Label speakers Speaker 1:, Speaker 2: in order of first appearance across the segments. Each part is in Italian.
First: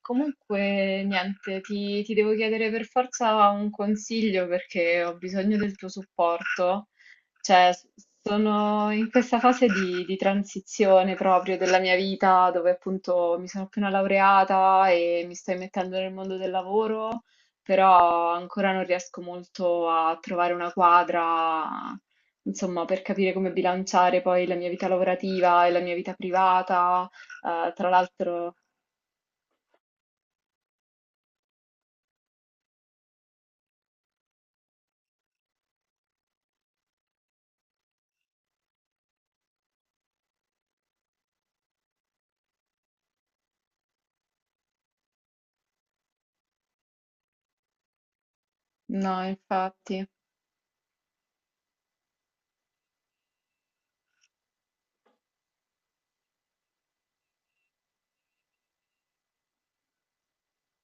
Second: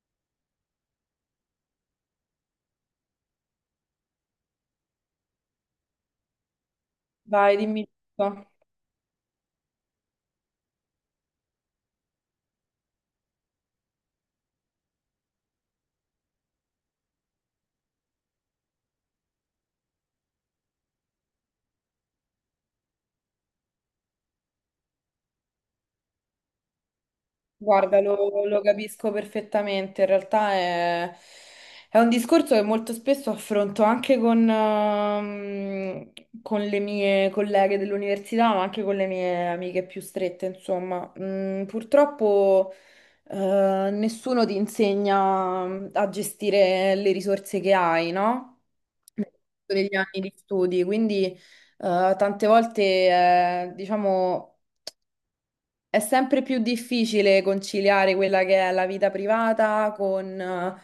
Speaker 1: Comunque, niente, ti devo chiedere per forza un consiglio perché ho bisogno del tuo supporto.
Speaker 2: Vai,
Speaker 1: Cioè,
Speaker 2: dimmi tutto.
Speaker 1: sono in questa fase di transizione proprio della mia vita, dove appunto mi sono appena laureata e mi sto immettendo nel mondo del lavoro, però ancora non riesco molto a trovare una quadra, insomma, per capire come bilanciare poi la mia vita lavorativa e la mia vita privata. Tra
Speaker 2: Guarda, lo,
Speaker 1: l'altro.
Speaker 2: lo capisco perfettamente. In realtà è un discorso che molto spesso affronto anche con con le mie colleghe dell'università, ma anche con le mie amiche più strette, insomma. Mm, purtroppo, nessuno ti insegna a gestire le risorse che hai, no?
Speaker 1: No,
Speaker 2: Nel corso degli
Speaker 1: infatti.
Speaker 2: anni di studi, quindi, tante volte, diciamo. È sempre più difficile conciliare quella che è la vita privata con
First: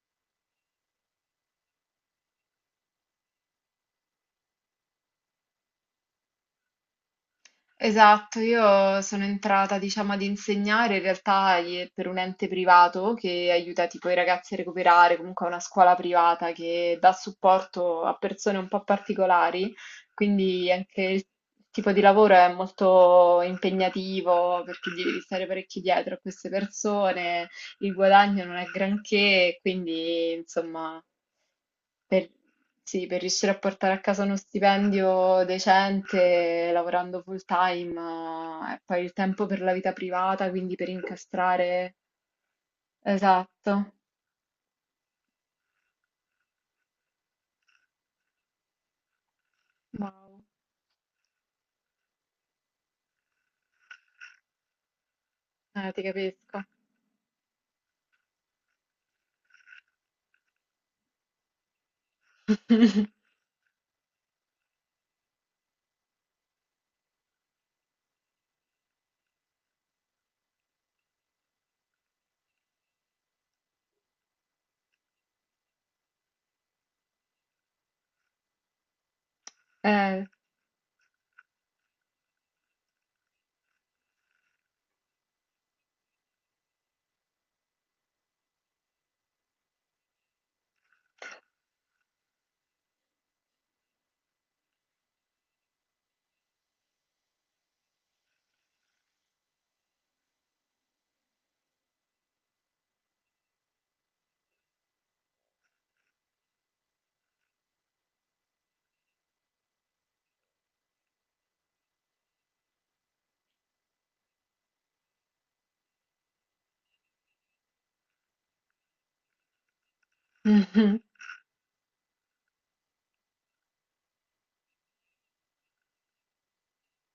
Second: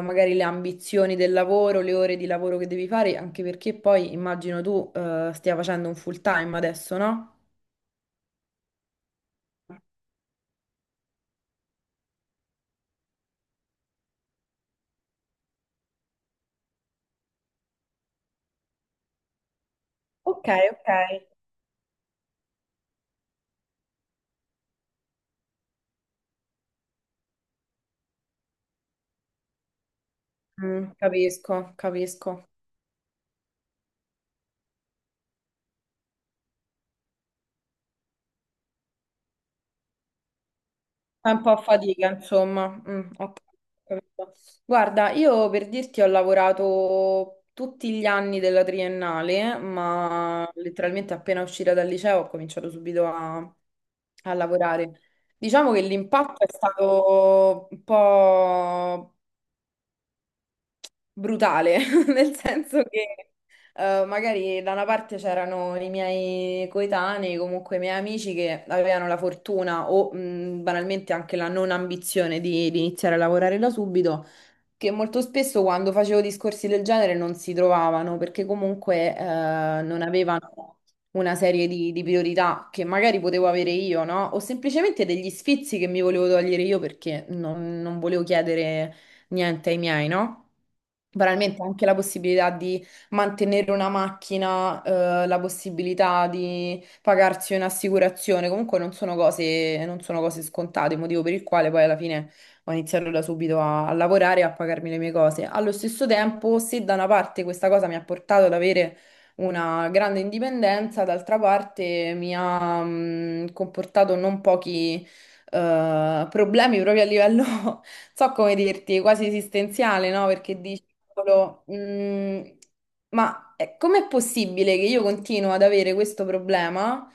Speaker 2: magari le ambizioni del lavoro, le ore di lavoro che devi fare, anche perché poi immagino tu stia facendo un full time adesso, no?
Speaker 1: Esatto, io sono entrata, diciamo, ad insegnare in realtà per un ente privato che aiuta tipo i ragazzi a recuperare, comunque è una scuola privata che dà supporto a persone un po' particolari,
Speaker 2: Ok,
Speaker 1: quindi
Speaker 2: ok.
Speaker 1: anche il tipo di lavoro è molto impegnativo perché gli devi stare parecchio dietro a queste persone, il guadagno non è granché, quindi
Speaker 2: Mm,
Speaker 1: insomma.
Speaker 2: capisco,
Speaker 1: Per,
Speaker 2: capisco.
Speaker 1: sì, per riuscire a portare a casa uno stipendio decente, lavorando full time, e poi il tempo per la vita privata, quindi per
Speaker 2: È un po' a
Speaker 1: incastrare.
Speaker 2: fatica, insomma. Mm, ho
Speaker 1: Esatto.
Speaker 2: capito. Guarda, io per dirti ho lavorato tutti gli anni della triennale,
Speaker 1: Wow,
Speaker 2: ma letteralmente appena uscita dal liceo ho cominciato subito a lavorare. Diciamo che
Speaker 1: ti
Speaker 2: l'impatto è
Speaker 1: capisco.
Speaker 2: stato un po' brutale, nel senso che magari da una parte c'erano i miei coetanei, comunque i miei amici che avevano la fortuna o banalmente anche la non ambizione di iniziare a lavorare da subito, che molto spesso quando facevo discorsi del genere non si trovavano perché comunque non
Speaker 1: Eh.
Speaker 2: avevano una serie di priorità che magari potevo avere io, no? O semplicemente degli sfizi che mi volevo togliere io perché non volevo chiedere niente ai miei, no? Veramente anche la possibilità di mantenere una macchina, la possibilità di pagarsi un'assicurazione, comunque non sono cose scontate, motivo per il quale poi alla fine ho iniziato da subito a lavorare e a pagarmi le mie cose. Allo stesso tempo, se da una parte questa cosa mi ha portato ad avere una grande indipendenza, d'altra parte mi ha, mm, comportato non pochi problemi proprio a livello, non so come dirti, quasi esistenziale, no? Perché dici, "Cavolo, mm, ma com'è possibile che io continuo ad avere questo problema?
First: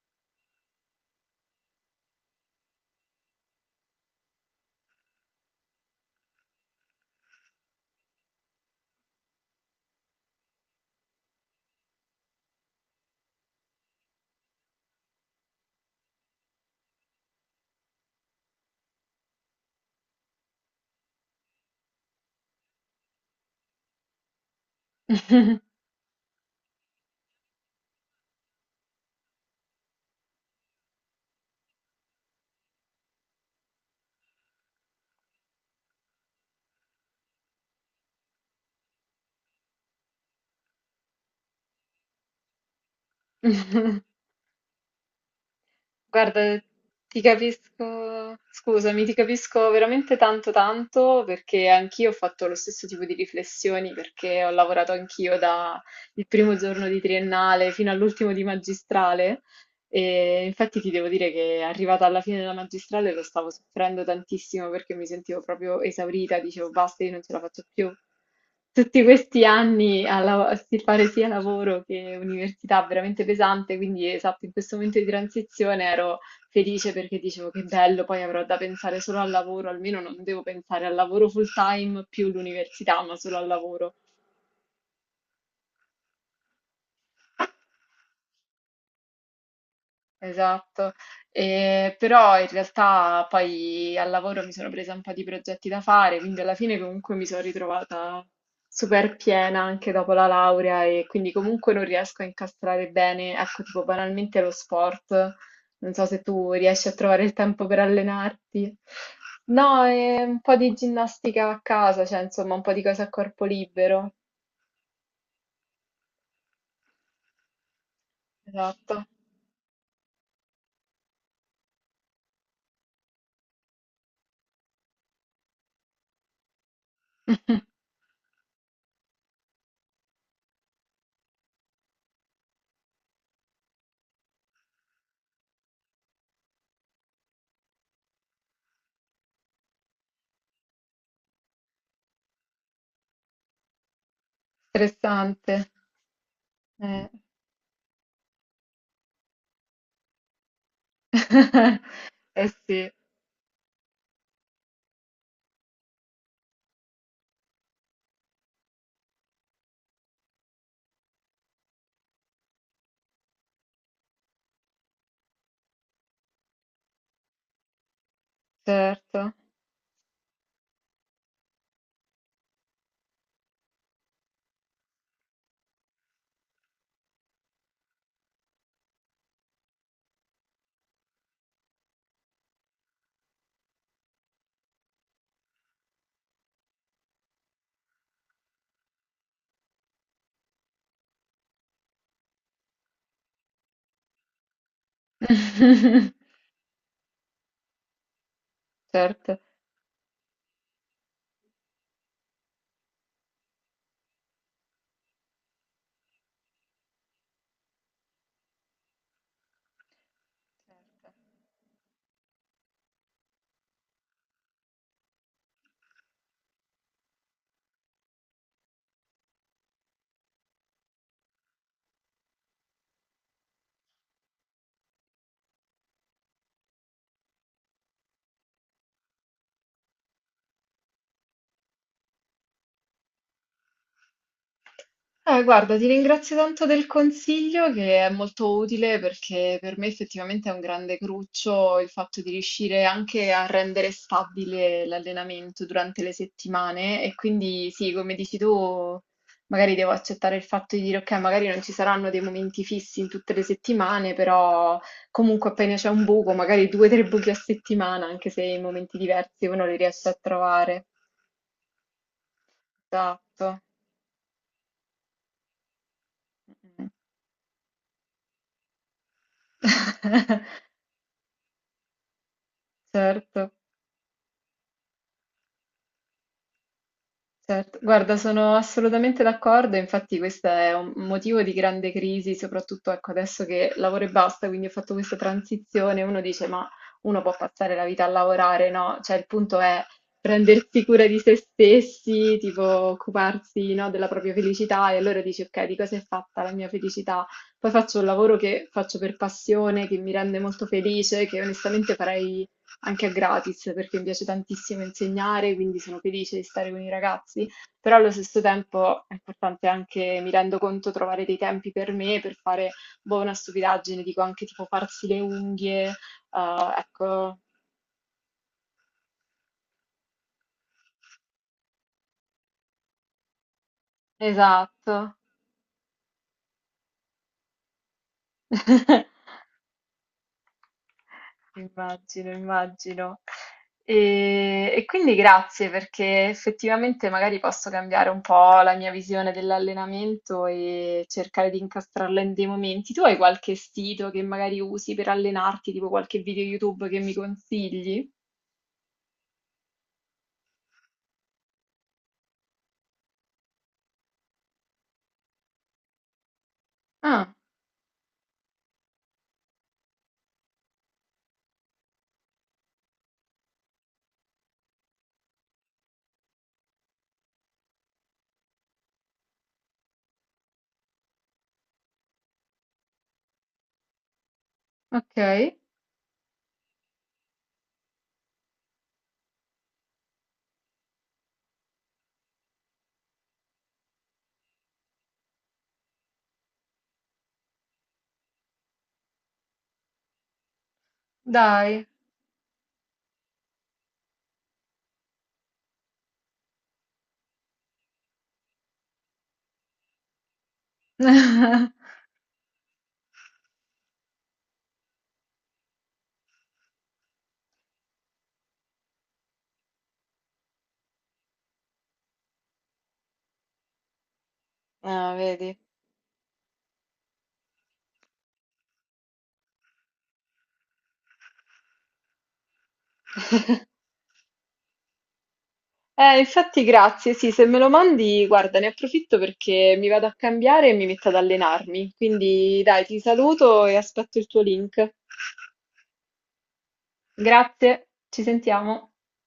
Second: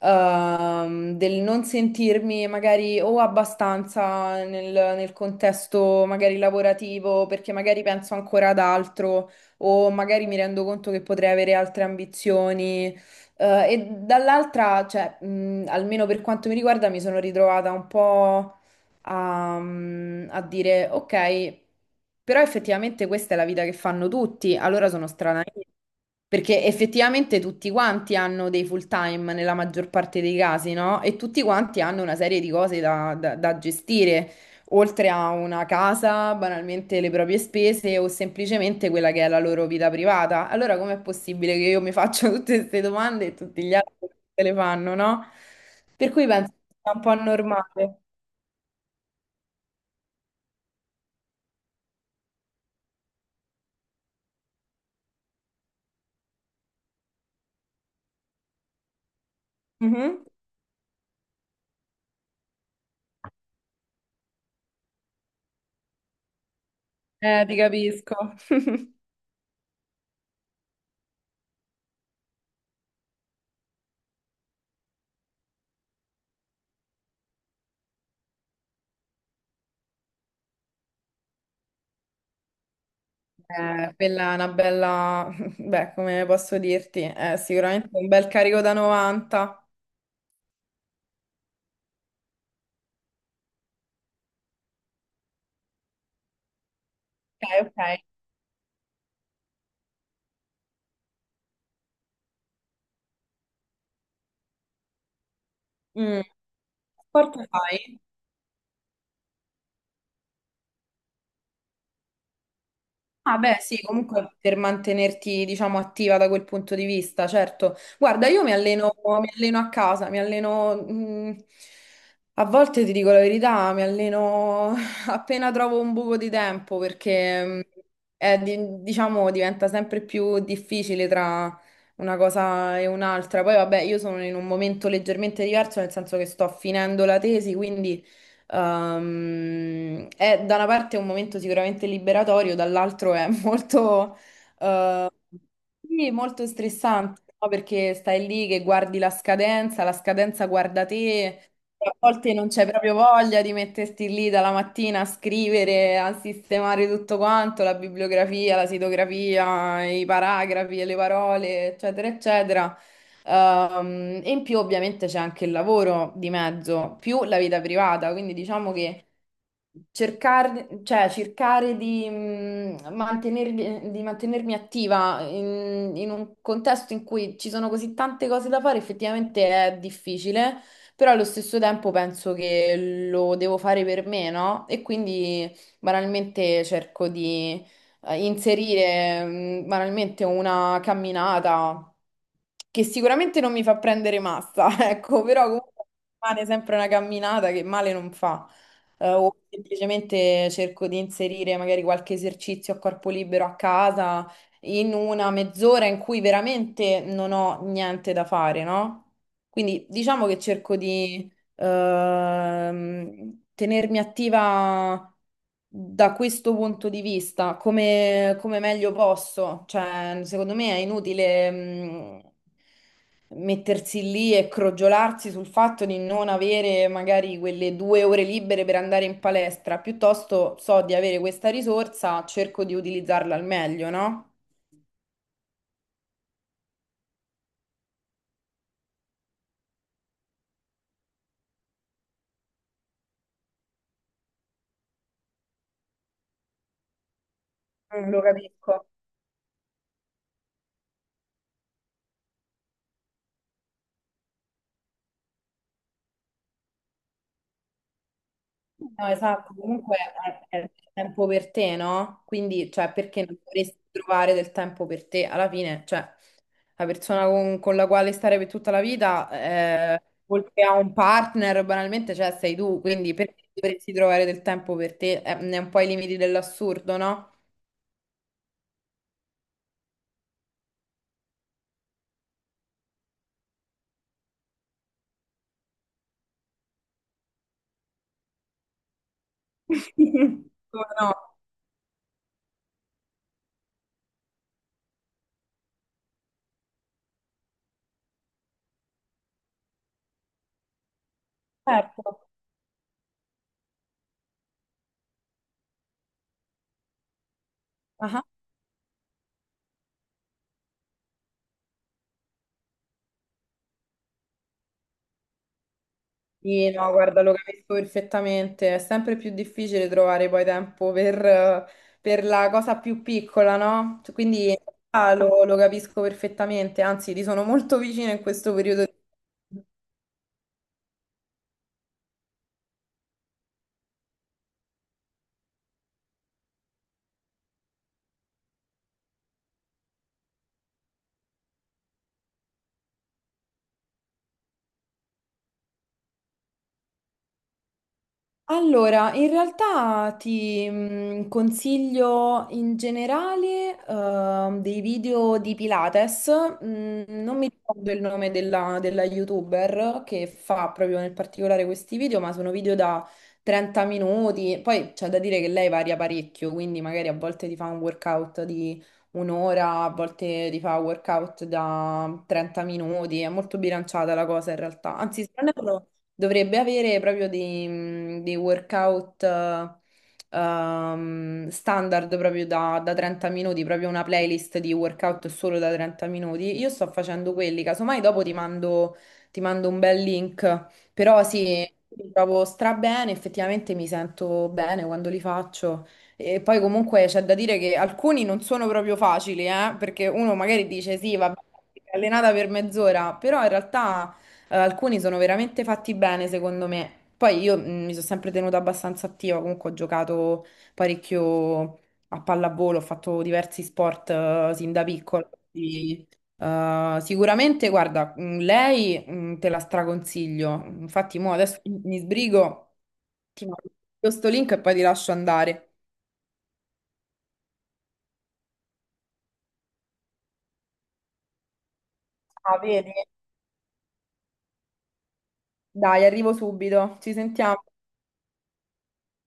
Speaker 2: Ehm, del non sentirmi magari o abbastanza nel contesto magari lavorativo, perché magari penso ancora ad altro, o magari mi rendo conto che potrei avere altre ambizioni. E dall'altra, cioè, almeno per quanto mi riguarda, mi sono ritrovata un po' a dire, ok, però effettivamente questa è la vita che fanno tutti, allora sono strana io. Perché effettivamente tutti quanti hanno dei full time nella maggior parte dei casi, no? E tutti quanti hanno una serie di cose da gestire oltre a una casa, banalmente le proprie spese o semplicemente quella che è la loro vita privata. Allora com'è possibile che io mi faccia tutte queste domande e tutti gli altri se le fanno, no? Per cui penso
Speaker 1: Guarda,
Speaker 2: che sia un po'
Speaker 1: ti
Speaker 2: normale.
Speaker 1: capisco, scusami, ti capisco veramente tanto tanto perché anch'io ho fatto lo stesso tipo di riflessioni perché ho lavorato anch'io dal primo giorno di triennale fino all'ultimo di magistrale
Speaker 2: Mhm.
Speaker 1: e infatti ti devo dire che arrivata alla fine della magistrale lo stavo soffrendo tantissimo perché mi sentivo proprio esaurita, dicevo basta, io non ce la
Speaker 2: Ti
Speaker 1: faccio più.
Speaker 2: capisco.
Speaker 1: Tutti questi anni a fare sia lavoro che università veramente pesante, quindi esatto, in questo momento di transizione ero felice perché dicevo che bello, poi avrò da pensare solo al lavoro, almeno non devo pensare al lavoro full time più l'università, ma solo al lavoro.
Speaker 2: Quella è una bella, beh, come posso dirti, è sicuramente un bel carico da 90.
Speaker 1: Esatto. Però in realtà poi al lavoro mi sono presa un po' di progetti da fare, quindi alla fine comunque mi sono
Speaker 2: Ok, ok.
Speaker 1: ritrovata super piena anche dopo la laurea e quindi comunque non riesco a incastrare bene, ecco, tipo banalmente lo sport, non so se
Speaker 2: Mm.
Speaker 1: tu riesci a trovare il
Speaker 2: Sport
Speaker 1: tempo per
Speaker 2: fai?
Speaker 1: allenarti. No, e un po' di ginnastica a casa, cioè insomma un po' di cose a
Speaker 2: Ah,
Speaker 1: corpo
Speaker 2: beh, sì,
Speaker 1: libero.
Speaker 2: comunque per mantenerti, diciamo, attiva da quel punto di vista, certo. Guarda, io
Speaker 1: Esatto,
Speaker 2: mi alleno a casa, mi alleno, a volte ti dico la verità, mi alleno appena trovo un buco di tempo perché, è diciamo, diventa sempre più difficile tra una cosa e un'altra. Poi, vabbè, io sono in un momento leggermente diverso, nel senso che sto finendo la tesi, quindi... è da una parte un momento sicuramente liberatorio, dall'altro è molto, eh,
Speaker 1: interessante.
Speaker 2: sì, molto
Speaker 1: Eh.
Speaker 2: stressante, no? Perché stai lì che guardi la scadenza guarda te, a volte non
Speaker 1: Eh
Speaker 2: c'è
Speaker 1: sì.
Speaker 2: proprio voglia di metterti lì dalla mattina a scrivere, a sistemare tutto quanto, la bibliografia, la sitografia, i paragrafi, le parole, eccetera, eccetera. E in più ovviamente c'è anche il lavoro di mezzo, più la vita privata, quindi diciamo che
Speaker 1: Certo,
Speaker 2: cercare, cioè, cercare mantenermi, di mantenermi attiva in un contesto in cui ci sono così tante cose da fare, effettivamente è difficile, però allo stesso tempo penso che lo devo fare per me, no? E quindi banalmente cerco di inserire banalmente una camminata che sicuramente non mi fa prendere massa, ecco, però comunque rimane sempre una camminata che male non fa o
Speaker 1: certo.
Speaker 2: semplicemente cerco di inserire magari qualche esercizio a corpo libero a casa in una mezz'ora in cui veramente non ho niente da fare, no? Quindi diciamo che cerco di tenermi attiva da questo punto di vista, come meglio posso. Cioè, secondo me è inutile, mettersi lì e crogiolarsi sul fatto di non avere magari quelle due ore libere per andare in palestra. Piuttosto so di avere questa risorsa, cerco di utilizzarla al meglio, no?
Speaker 1: Guarda, ti ringrazio tanto del consiglio che è molto utile perché per me effettivamente è un grande cruccio il fatto di riuscire anche a rendere stabile l'allenamento durante le settimane e quindi sì,
Speaker 2: Mm,
Speaker 1: come
Speaker 2: lo
Speaker 1: dici
Speaker 2: capisco.
Speaker 1: tu, magari devo accettare il fatto di dire ok, magari non ci saranno dei momenti fissi in tutte le settimane, però comunque appena c'è un buco, magari due o tre buchi a settimana, anche se in momenti
Speaker 2: No,
Speaker 1: diversi
Speaker 2: esatto,
Speaker 1: uno li
Speaker 2: comunque
Speaker 1: riesce a
Speaker 2: è
Speaker 1: trovare.
Speaker 2: tempo per te, no? Quindi, cioè, perché non
Speaker 1: Esatto.
Speaker 2: dovresti trovare del tempo per te? Alla fine, cioè, la
Speaker 1: Mh-mh.
Speaker 2: persona con la quale stare per tutta la vita, oltre a un partner, banalmente, cioè, sei tu, quindi perché
Speaker 1: Certo,
Speaker 2: dovresti trovare del tempo per te? Ne è un po' i limiti dell'assurdo, no?
Speaker 1: certo. Guarda, sono assolutamente d'accordo, infatti questo è un motivo di grande crisi, soprattutto ecco, adesso che lavoro e basta, quindi ho fatto questa transizione, uno dice, ma uno può passare la vita a lavorare, no? Cioè il punto è
Speaker 2: Sì,
Speaker 1: prendersi
Speaker 2: come
Speaker 1: cura
Speaker 2: no,
Speaker 1: di se stessi, tipo occuparsi, no, della propria felicità e allora dici, ok, di cosa è fatta la mia felicità? Poi faccio un lavoro che faccio per passione, che mi rende molto felice, che onestamente
Speaker 2: certo.
Speaker 1: farei anche a gratis, perché mi piace tantissimo insegnare, quindi sono felice di stare con i ragazzi, però allo
Speaker 2: Ah.
Speaker 1: stesso tempo è importante anche, mi rendo conto, trovare dei tempi per me, per fare boh, una stupidaggine, dico anche tipo farsi le unghie,
Speaker 2: Sì, no, guarda, lo
Speaker 1: ecco,
Speaker 2: capisco perfettamente. È sempre più difficile trovare poi tempo per la cosa più piccola, no? Cioè, quindi in
Speaker 1: esatto.
Speaker 2: realtà lo capisco perfettamente, anzi, ti sono molto vicina in questo periodo.
Speaker 1: Immagino, immagino. E quindi grazie perché effettivamente magari posso cambiare un po' la mia visione dell'allenamento e cercare di incastrarla in dei momenti. Tu hai qualche sito che magari usi per allenarti, tipo qualche video YouTube che mi consigli?
Speaker 2: Allora, in realtà ti consiglio in generale dei video di Pilates.
Speaker 1: Ah,
Speaker 2: Non mi ricordo il nome della, della YouTuber che fa proprio nel particolare questi video, ma sono video da 30 minuti. Poi c'è da dire che lei varia parecchio, quindi magari a volte ti fa un workout di un'ora, a volte ti fa un workout da 30 minuti. È molto bilanciata la cosa in realtà. Anzi, se non
Speaker 1: ok,
Speaker 2: erro. Dovrebbe avere proprio dei, mhmm, dei workout standard proprio da 30 minuti, proprio una playlist di workout solo da 30 minuti. Io sto facendo quelli, casomai dopo ti mando un bel link, però sì,
Speaker 1: dai.
Speaker 2: mi trovo stra bene, effettivamente mi sento bene quando li faccio. E poi comunque c'è da dire che alcuni non sono proprio facili, perché uno magari dice sì, vabbè, allenata per mezz'ora, però in realtà... alcuni sono veramente fatti bene, secondo me. Poi io mi sono sempre tenuta abbastanza attiva, comunque ho giocato parecchio a pallavolo, ho fatto diversi sport sin da
Speaker 1: Ah,
Speaker 2: piccola.
Speaker 1: vedi.
Speaker 2: Quindi, sicuramente, guarda, lei te la straconsiglio. Infatti, mo adesso mi sbrigo, ti mando questo link e poi ti lascio andare.
Speaker 1: Infatti grazie, sì, se me lo mandi, guarda, ne approfitto perché mi vado a cambiare e mi metto ad allenarmi.
Speaker 2: Ah,
Speaker 1: Quindi dai,
Speaker 2: vedi?
Speaker 1: ti saluto e aspetto il tuo link.
Speaker 2: Dai, arrivo subito. Ci sentiamo.
Speaker 1: Grazie, ci sentiamo.